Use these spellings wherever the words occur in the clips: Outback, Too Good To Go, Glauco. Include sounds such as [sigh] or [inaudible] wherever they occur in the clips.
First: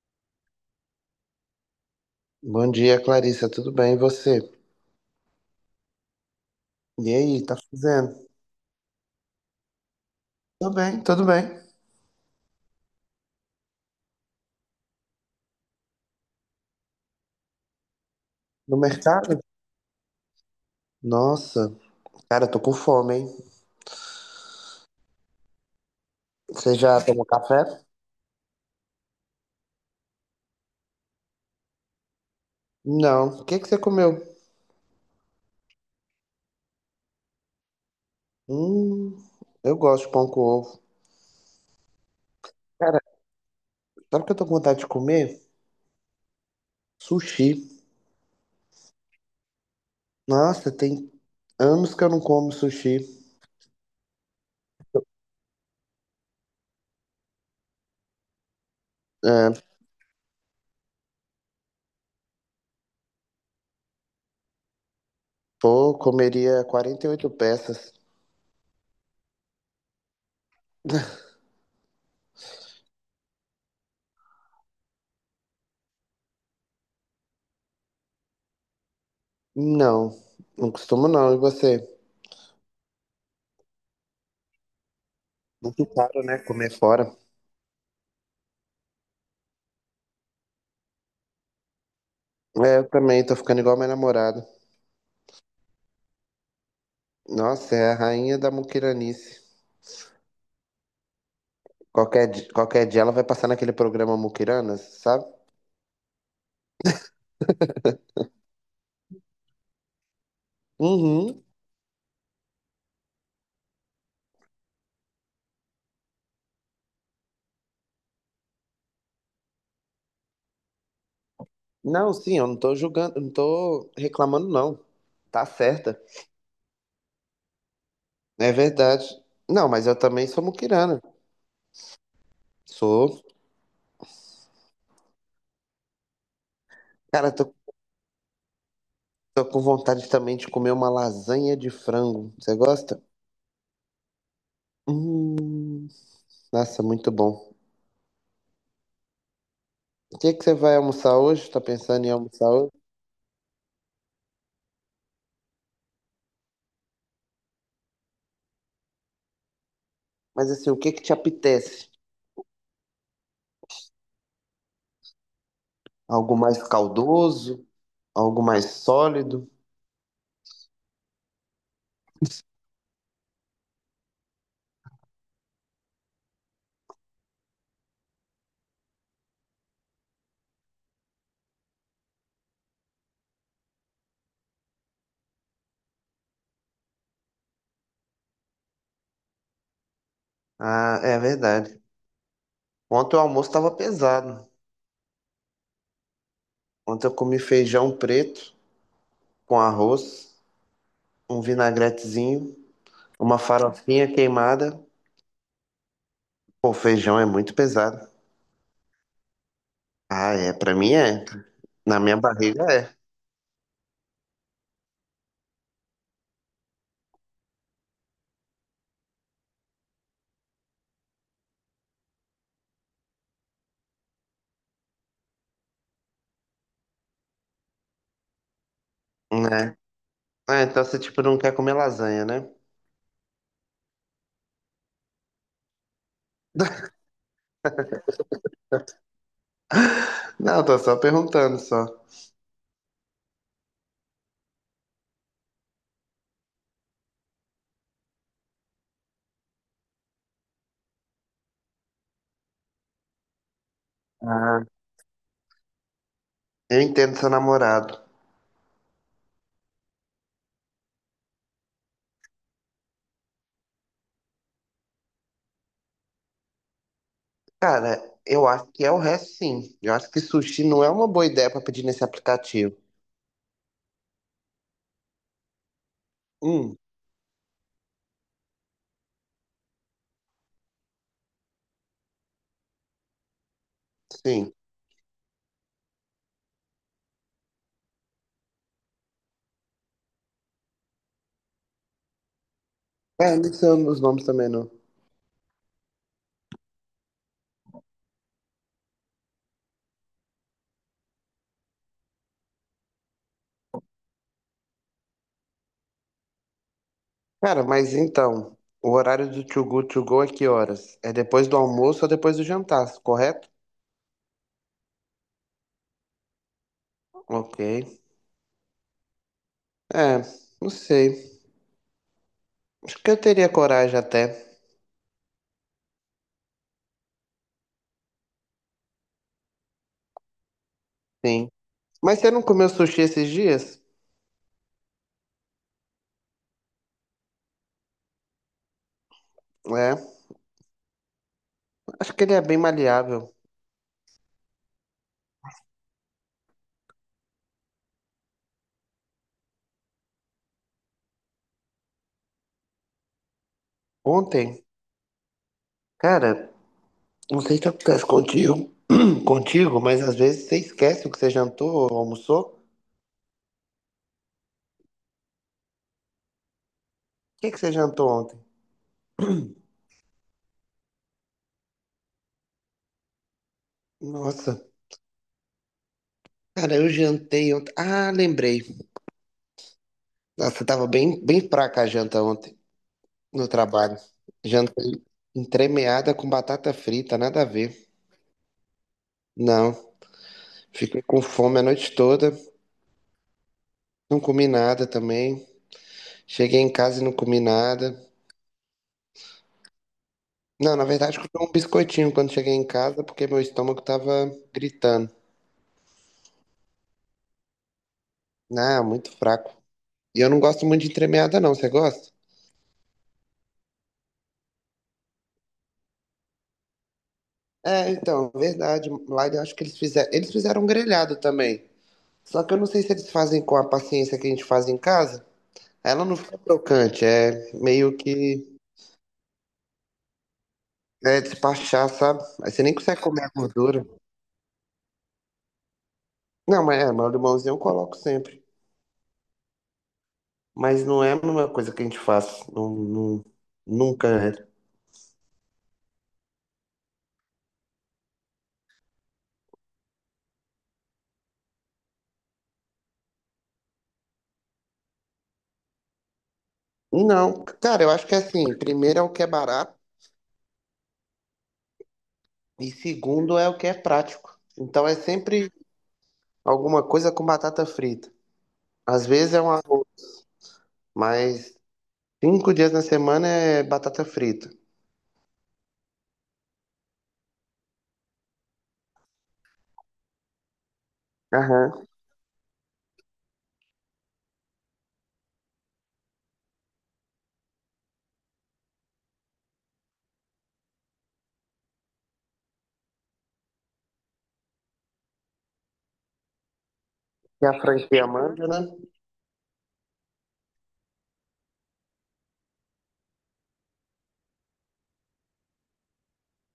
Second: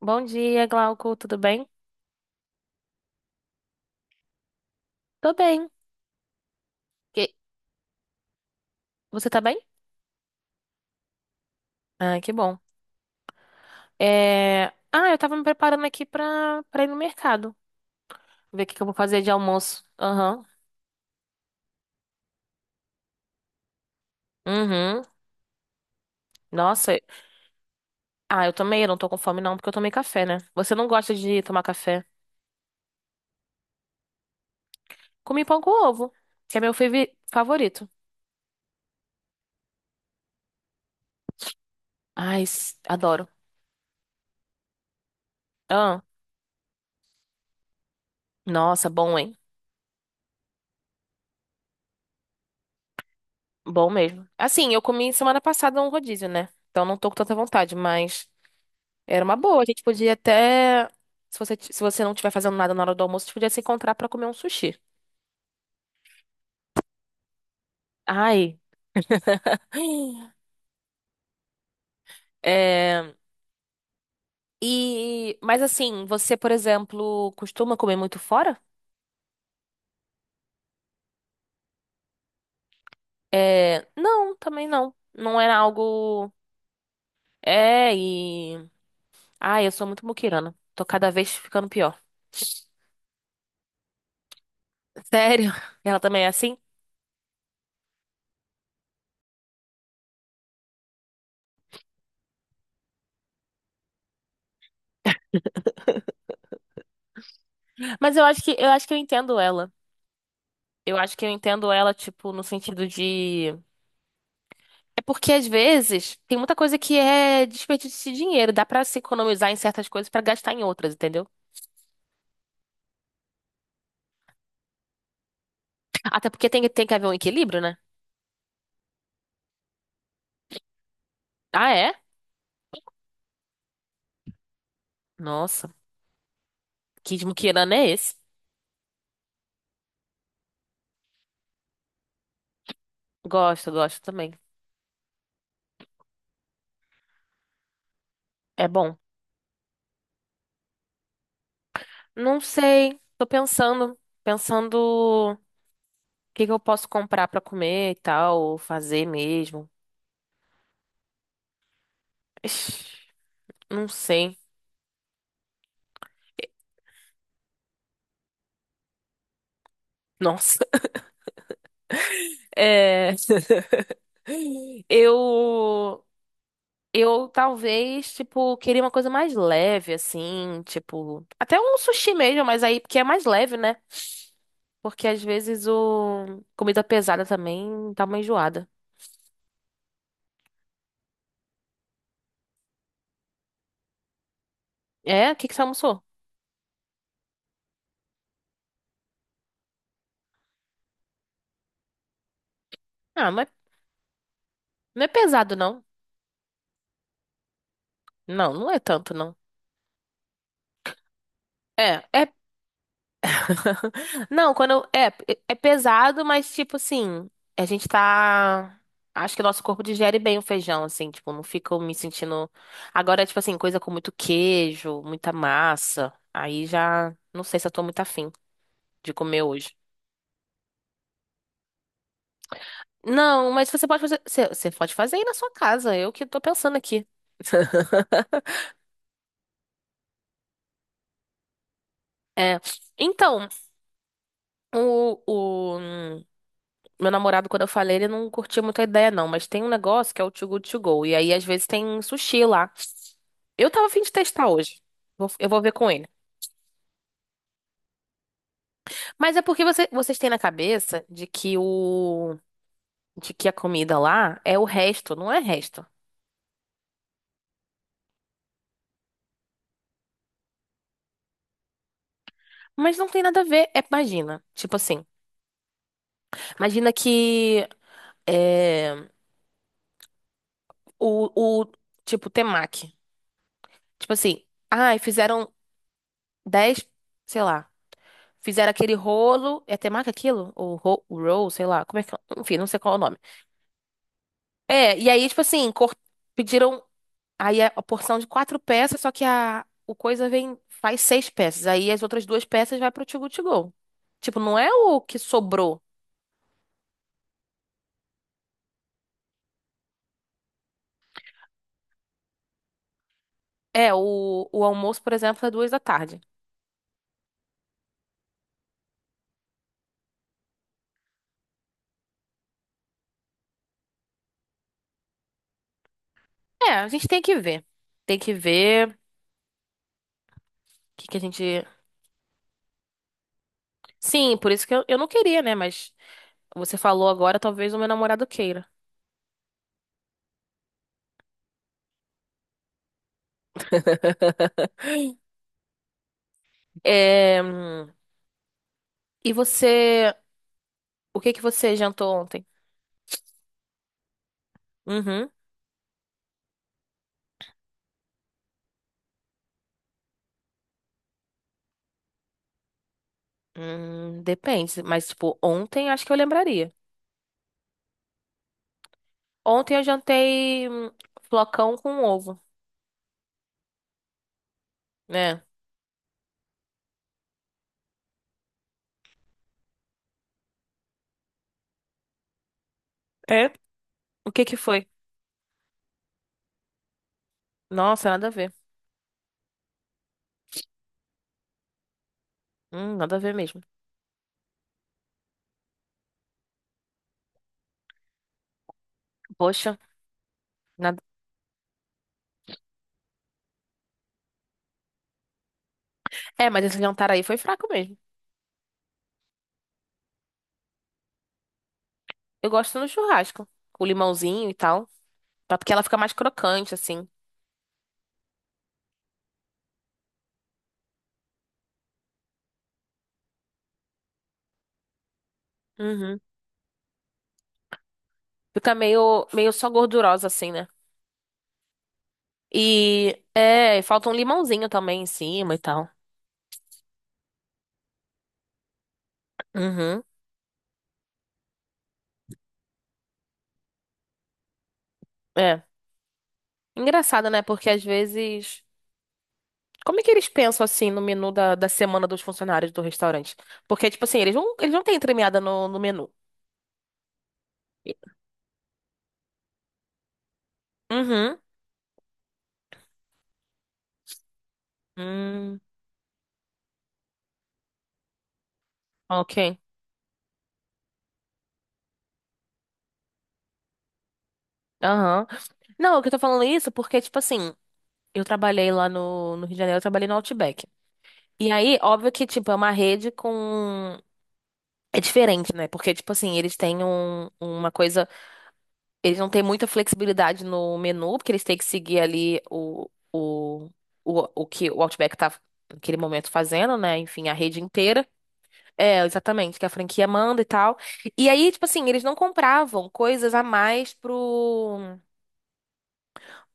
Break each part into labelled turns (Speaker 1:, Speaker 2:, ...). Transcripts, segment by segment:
Speaker 1: Bom dia, Glauco, tudo bem?
Speaker 2: Bom dia, Clarissa. Tudo bem? E você?
Speaker 1: Tô bem.
Speaker 2: E
Speaker 1: E-
Speaker 2: aí, tá fazendo?
Speaker 1: Você tá bem?
Speaker 2: Tudo bem, tudo bem.
Speaker 1: Ah, que bom. É... Ah, eu tava me preparando aqui pra ir no mercado. Ver o que
Speaker 2: No
Speaker 1: que eu vou fazer de
Speaker 2: mercado?
Speaker 1: almoço. Aham.
Speaker 2: Nossa, cara, eu tô com fome, hein?
Speaker 1: Uhum.
Speaker 2: Você
Speaker 1: Nossa.
Speaker 2: já tomou café?
Speaker 1: Ah, eu também, eu não tô com fome não, porque eu tomei café, né? Você não gosta de tomar café?
Speaker 2: Não. O que que você comeu?
Speaker 1: Comi pão com ovo, que é meu favorito.
Speaker 2: Hum, eu gosto de pão com ovo.
Speaker 1: Ai,
Speaker 2: Cara,
Speaker 1: adoro.
Speaker 2: sabe o que eu tô com vontade de comer?
Speaker 1: Ah,
Speaker 2: Sushi.
Speaker 1: nossa, bom, hein?
Speaker 2: Nossa, tem anos que eu não como sushi.
Speaker 1: Bom mesmo. Assim, eu comi semana passada um rodízio, né? Então não tô com tanta vontade, mas... Era uma
Speaker 2: É,
Speaker 1: boa. A gente podia até. Se você não estiver fazendo nada na hora do almoço, a gente podia se encontrar pra comer um sushi.
Speaker 2: pô, comeria 48 peças.
Speaker 1: Ai. [gasps] É, mas assim, você, por exemplo, costuma comer muito fora?
Speaker 2: Não, não costumo não. E você?
Speaker 1: É, não, também não. Não era
Speaker 2: Muito caro,
Speaker 1: algo.
Speaker 2: né? Comer fora.
Speaker 1: É, e. Ai, eu sou muito muquirana. Tô cada vez ficando pior.
Speaker 2: É,
Speaker 1: [laughs]
Speaker 2: eu também tô ficando igual minha namorada.
Speaker 1: Sério? Ela também é assim?
Speaker 2: Nossa, é a rainha da muquiranice. Qualquer, qualquer dia ela vai passar naquele programa Muquiranas, sabe?
Speaker 1: Mas eu acho que eu entendo ela. Eu acho que eu
Speaker 2: Uhum.
Speaker 1: entendo ela, tipo, no sentido de. É porque às vezes tem muita coisa que é desperdício de dinheiro, dá pra se economizar em certas coisas pra gastar em outras, entendeu?
Speaker 2: Não, sim, eu não tô julgando, não tô reclamando, não. Tá certa.
Speaker 1: Até porque tem que haver um equilíbrio, né?
Speaker 2: É verdade. Não, mas eu também sou muquirana.
Speaker 1: Ah, é?
Speaker 2: Sou.
Speaker 1: Nossa, que
Speaker 2: Cara, tô,
Speaker 1: esmuquirana é esse?
Speaker 2: tô com vontade também de comer uma lasanha de frango. Você gosta?
Speaker 1: Gosto, gosto também.
Speaker 2: Hum, nossa, muito bom.
Speaker 1: É bom.
Speaker 2: O que que você vai almoçar hoje? Tá pensando em
Speaker 1: Não
Speaker 2: almoçar hoje?
Speaker 1: sei, tô pensando o que que eu posso comprar pra comer e tal, ou fazer mesmo.
Speaker 2: Mas assim, o que que te apetece?
Speaker 1: Ixi, não sei.
Speaker 2: Algo mais caldoso? Algo mais sólido?
Speaker 1: Nossa, é. [laughs] Eu Eu talvez, tipo, queria uma coisa mais leve, assim, tipo, até um sushi mesmo, mas aí porque é mais leve, né? Porque às vezes o comida pesada também dá uma enjoada.
Speaker 2: Ah, é verdade. Ontem o almoço estava pesado.
Speaker 1: É? O que que você almoçou?
Speaker 2: Ontem eu comi feijão preto com arroz, um vinagretezinho,
Speaker 1: Ah,
Speaker 2: uma
Speaker 1: mas
Speaker 2: farofinha queimada.
Speaker 1: não é pesado, não.
Speaker 2: Pô, feijão é muito pesado.
Speaker 1: Não, não é tanto, não.
Speaker 2: Ah, é, pra mim é. Na
Speaker 1: É,
Speaker 2: minha
Speaker 1: é
Speaker 2: barriga é,
Speaker 1: [laughs] Não, É pesado, mas tipo assim, a gente tá. Acho que o nosso corpo digere bem o feijão, assim, tipo, não fica me sentindo. Agora, tipo assim, coisa com muito queijo, muita massa. Aí já não sei se eu tô muito afim de comer hoje.
Speaker 2: né? Ah, então você tipo não quer comer lasanha, né?
Speaker 1: Não, mas você pode fazer. Você pode fazer aí na sua casa. Eu que tô pensando aqui. [laughs]
Speaker 2: [laughs] Não, tô só perguntando só.
Speaker 1: É. Então, o meu namorado, quando eu falei, ele não curtia muito a ideia, não. Mas tem um negócio que é o Too Good To Go. E aí, às vezes, tem sushi lá. Eu tava a fim de testar
Speaker 2: Ah,
Speaker 1: hoje. Eu vou ver com ele.
Speaker 2: eu entendo seu namorado.
Speaker 1: Mas é porque vocês têm na cabeça de que a comida lá é o resto, não é resto.
Speaker 2: Cara, eu acho que é o resto sim. Eu acho que sushi não é uma boa ideia pra pedir nesse aplicativo.
Speaker 1: Mas não tem nada a ver. É, imagina, tipo assim,
Speaker 2: Hum,
Speaker 1: imagina que é, o tipo temaki, tipo assim,
Speaker 2: sim.
Speaker 1: ai, fizeram 10, sei lá, fizeram aquele rolo, é temaki aquilo? O roll, sei lá, como é que, enfim, não sei qual é o nome.
Speaker 2: É, não sei os nomes também não.
Speaker 1: É, e aí tipo assim, pediram. Aí é a porção de quatro peças, só que a, o coisa vem, faz seis peças. Aí as outras duas peças vai pro to go to go. Tipo, não é o que sobrou.
Speaker 2: Cara, mas então, o horário do To Go To Go é que horas? É depois do almoço ou depois do jantar, correto?
Speaker 1: É, o almoço, por exemplo, é 2 da tarde.
Speaker 2: Ok. É, não sei. Acho que eu teria coragem até,
Speaker 1: É, a gente tem que ver. Tem que ver que a
Speaker 2: sim.
Speaker 1: gente.
Speaker 2: Mas você não comeu sushi esses dias?
Speaker 1: Sim, por isso que eu não queria, né? Mas você falou agora, talvez o meu namorado queira.
Speaker 2: É, acho que ele é bem maleável.
Speaker 1: É, e você. O que que você jantou ontem?
Speaker 2: Ontem,
Speaker 1: Uhum.
Speaker 2: cara, não sei se acontece contigo, [clears throat] contigo, mas às vezes você esquece o que você jantou ou almoçou. O
Speaker 1: Depende. Mas, tipo, ontem acho que eu lembraria.
Speaker 2: que que você jantou ontem?
Speaker 1: Ontem eu jantei flocão com ovo,
Speaker 2: Nossa,
Speaker 1: né?
Speaker 2: cara, eu jantei ontem. Ah, lembrei. Nossa, tava bem, bem fraca a janta ontem. No
Speaker 1: É?
Speaker 2: trabalho.
Speaker 1: O que que
Speaker 2: Janta
Speaker 1: foi?
Speaker 2: entremeada com batata frita, nada a ver.
Speaker 1: Nossa, nada a ver.
Speaker 2: Não, fiquei com fome a noite toda,
Speaker 1: Nada a ver mesmo.
Speaker 2: não comi nada também. Cheguei em casa e não comi nada.
Speaker 1: Poxa,
Speaker 2: Não, na
Speaker 1: nada.
Speaker 2: verdade, comi um biscoitinho quando cheguei em casa porque meu estômago tava gritando.
Speaker 1: É, mas esse jantar aí foi fraco mesmo.
Speaker 2: Ah, muito fraco. E eu não gosto muito de entremeada, não. Você gosta?
Speaker 1: Eu gosto no churrasco, com limãozinho e tal, tá? Porque ela fica mais crocante assim.
Speaker 2: É, então, verdade. Lá eu acho que eles fizeram. Eles fizeram um grelhado também. Só que eu não sei se eles fazem com a paciência que a gente faz em casa. Ela não
Speaker 1: Uhum.
Speaker 2: fica crocante, é meio que
Speaker 1: Fica meio só gordurosa assim, né?
Speaker 2: é despachar, sabe? Aí você nem consegue
Speaker 1: E
Speaker 2: comer a
Speaker 1: é,
Speaker 2: gordura.
Speaker 1: falta um limãozinho também em cima e tal.
Speaker 2: Não, mas é, mas o limãozinho eu coloco sempre.
Speaker 1: Uhum.
Speaker 2: Mas não é uma coisa que a gente faz. Nunca é.
Speaker 1: É. Engraçado, né? Porque às vezes como é que eles pensam assim no menu da semana dos funcionários do restaurante? Porque, tipo assim, eles não têm entremeada no menu.
Speaker 2: Não, cara, eu acho que é assim, primeiro é o que é barato
Speaker 1: Uhum.
Speaker 2: e segundo é o que é prático. Então é sempre
Speaker 1: Hum,
Speaker 2: alguma coisa com batata frita. Às vezes é um
Speaker 1: ok.
Speaker 2: arroz, mas 5 dias na semana é batata frita.
Speaker 1: Aham. Não, o que eu tô falando é isso porque, tipo assim, eu trabalhei lá no Rio de Janeiro, eu trabalhei no Outback. E aí,
Speaker 2: Aham.
Speaker 1: óbvio que, tipo, é uma rede com. É diferente, né? Porque, tipo assim, eles têm uma coisa. Eles não têm muita flexibilidade no menu, porque eles têm que seguir ali o, o que o Outback tá naquele momento fazendo, né? Enfim, a
Speaker 2: E a
Speaker 1: rede inteira.
Speaker 2: franquia manda, né?
Speaker 1: É, exatamente, que a franquia manda e tal. E aí, tipo assim, eles não compravam coisas a mais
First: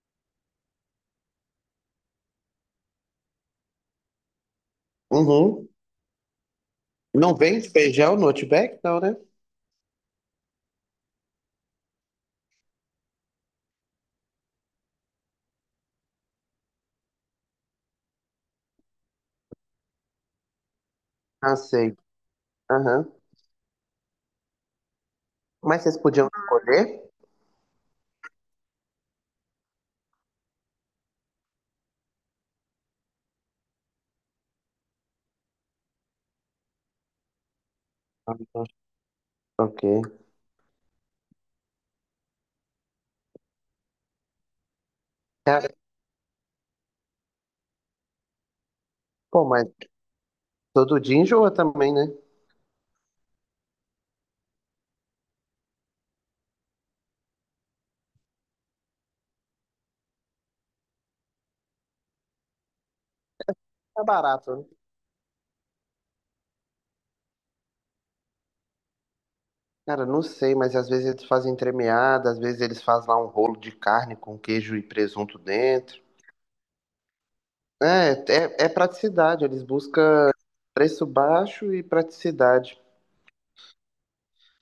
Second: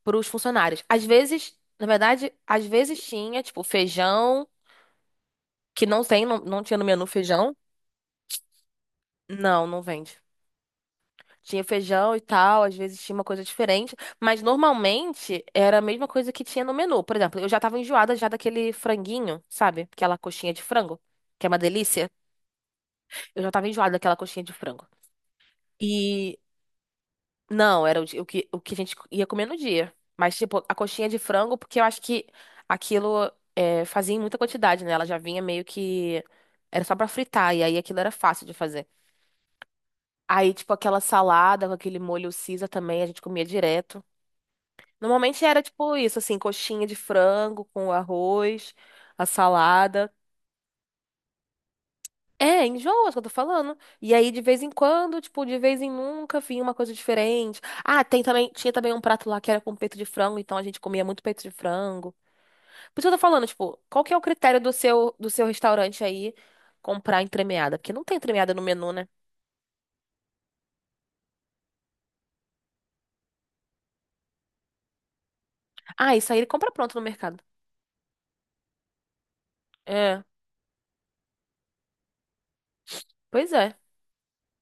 Speaker 1: pros funcionários. Às vezes, na verdade, às vezes tinha, tipo, feijão,
Speaker 2: Uhum.
Speaker 1: que não tem, não tinha no menu
Speaker 2: Não
Speaker 1: feijão.
Speaker 2: vende feijão no Outback, não, né?
Speaker 1: Não, não vende. Tinha feijão e tal, às vezes tinha uma coisa diferente, mas normalmente era a mesma coisa que tinha no menu. Por exemplo, eu já tava enjoada já daquele franguinho, sabe? Aquela coxinha de frango, que é
Speaker 2: Ah,
Speaker 1: uma
Speaker 2: sei.
Speaker 1: delícia.
Speaker 2: Aham.
Speaker 1: Eu já tava enjoada daquela coxinha de frango.
Speaker 2: Mas vocês podiam
Speaker 1: E
Speaker 2: escolher?
Speaker 1: não, era o que a gente ia comer no dia. Mas, tipo, a coxinha de frango, porque eu acho que aquilo fazia em muita quantidade, né? Ela já vinha meio que. Era só pra fritar, e aí aquilo era
Speaker 2: Ah,
Speaker 1: fácil de
Speaker 2: então,
Speaker 1: fazer.
Speaker 2: ok.
Speaker 1: Aí, tipo, aquela salada com aquele molho Caesar também, a gente comia direto. Normalmente era
Speaker 2: Cara,
Speaker 1: tipo isso, assim, coxinha de frango com arroz, a
Speaker 2: pô, mas
Speaker 1: salada.
Speaker 2: todo dia enjoa também, né?
Speaker 1: É, enjoa, é o que eu tô falando. E aí, de vez em quando, tipo, de vez em nunca, vinha uma coisa diferente. Ah, tem também, tinha também um prato lá que era com peito de frango, então a gente comia muito peito de frango. Por isso que eu tô falando, tipo, qual
Speaker 2: É
Speaker 1: que é o
Speaker 2: barato,
Speaker 1: critério
Speaker 2: né?
Speaker 1: do seu restaurante aí comprar entremeada? Porque não tem entremeada no menu, né?
Speaker 2: Cara, não sei, mas às vezes eles fazem entremeada, às vezes eles fazem lá um rolo de carne com queijo e presunto dentro.
Speaker 1: Ah, isso aí ele compra pronto no mercado.
Speaker 2: É, é, é praticidade, eles
Speaker 1: É,
Speaker 2: buscam preço baixo e praticidade.
Speaker 1: pois é.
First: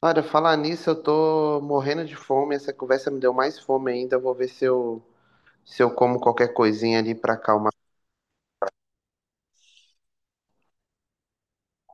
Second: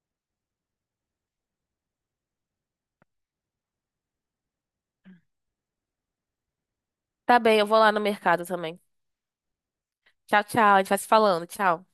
Speaker 2: Olha, falar nisso, eu tô morrendo de fome, essa conversa me deu mais fome ainda, eu vou ver se eu, se eu como qualquer coisinha ali pra
Speaker 1: Tá bem, eu
Speaker 2: acalmar.
Speaker 1: vou lá no mercado também. Tchau, tchau, a gente vai se falando, tchau.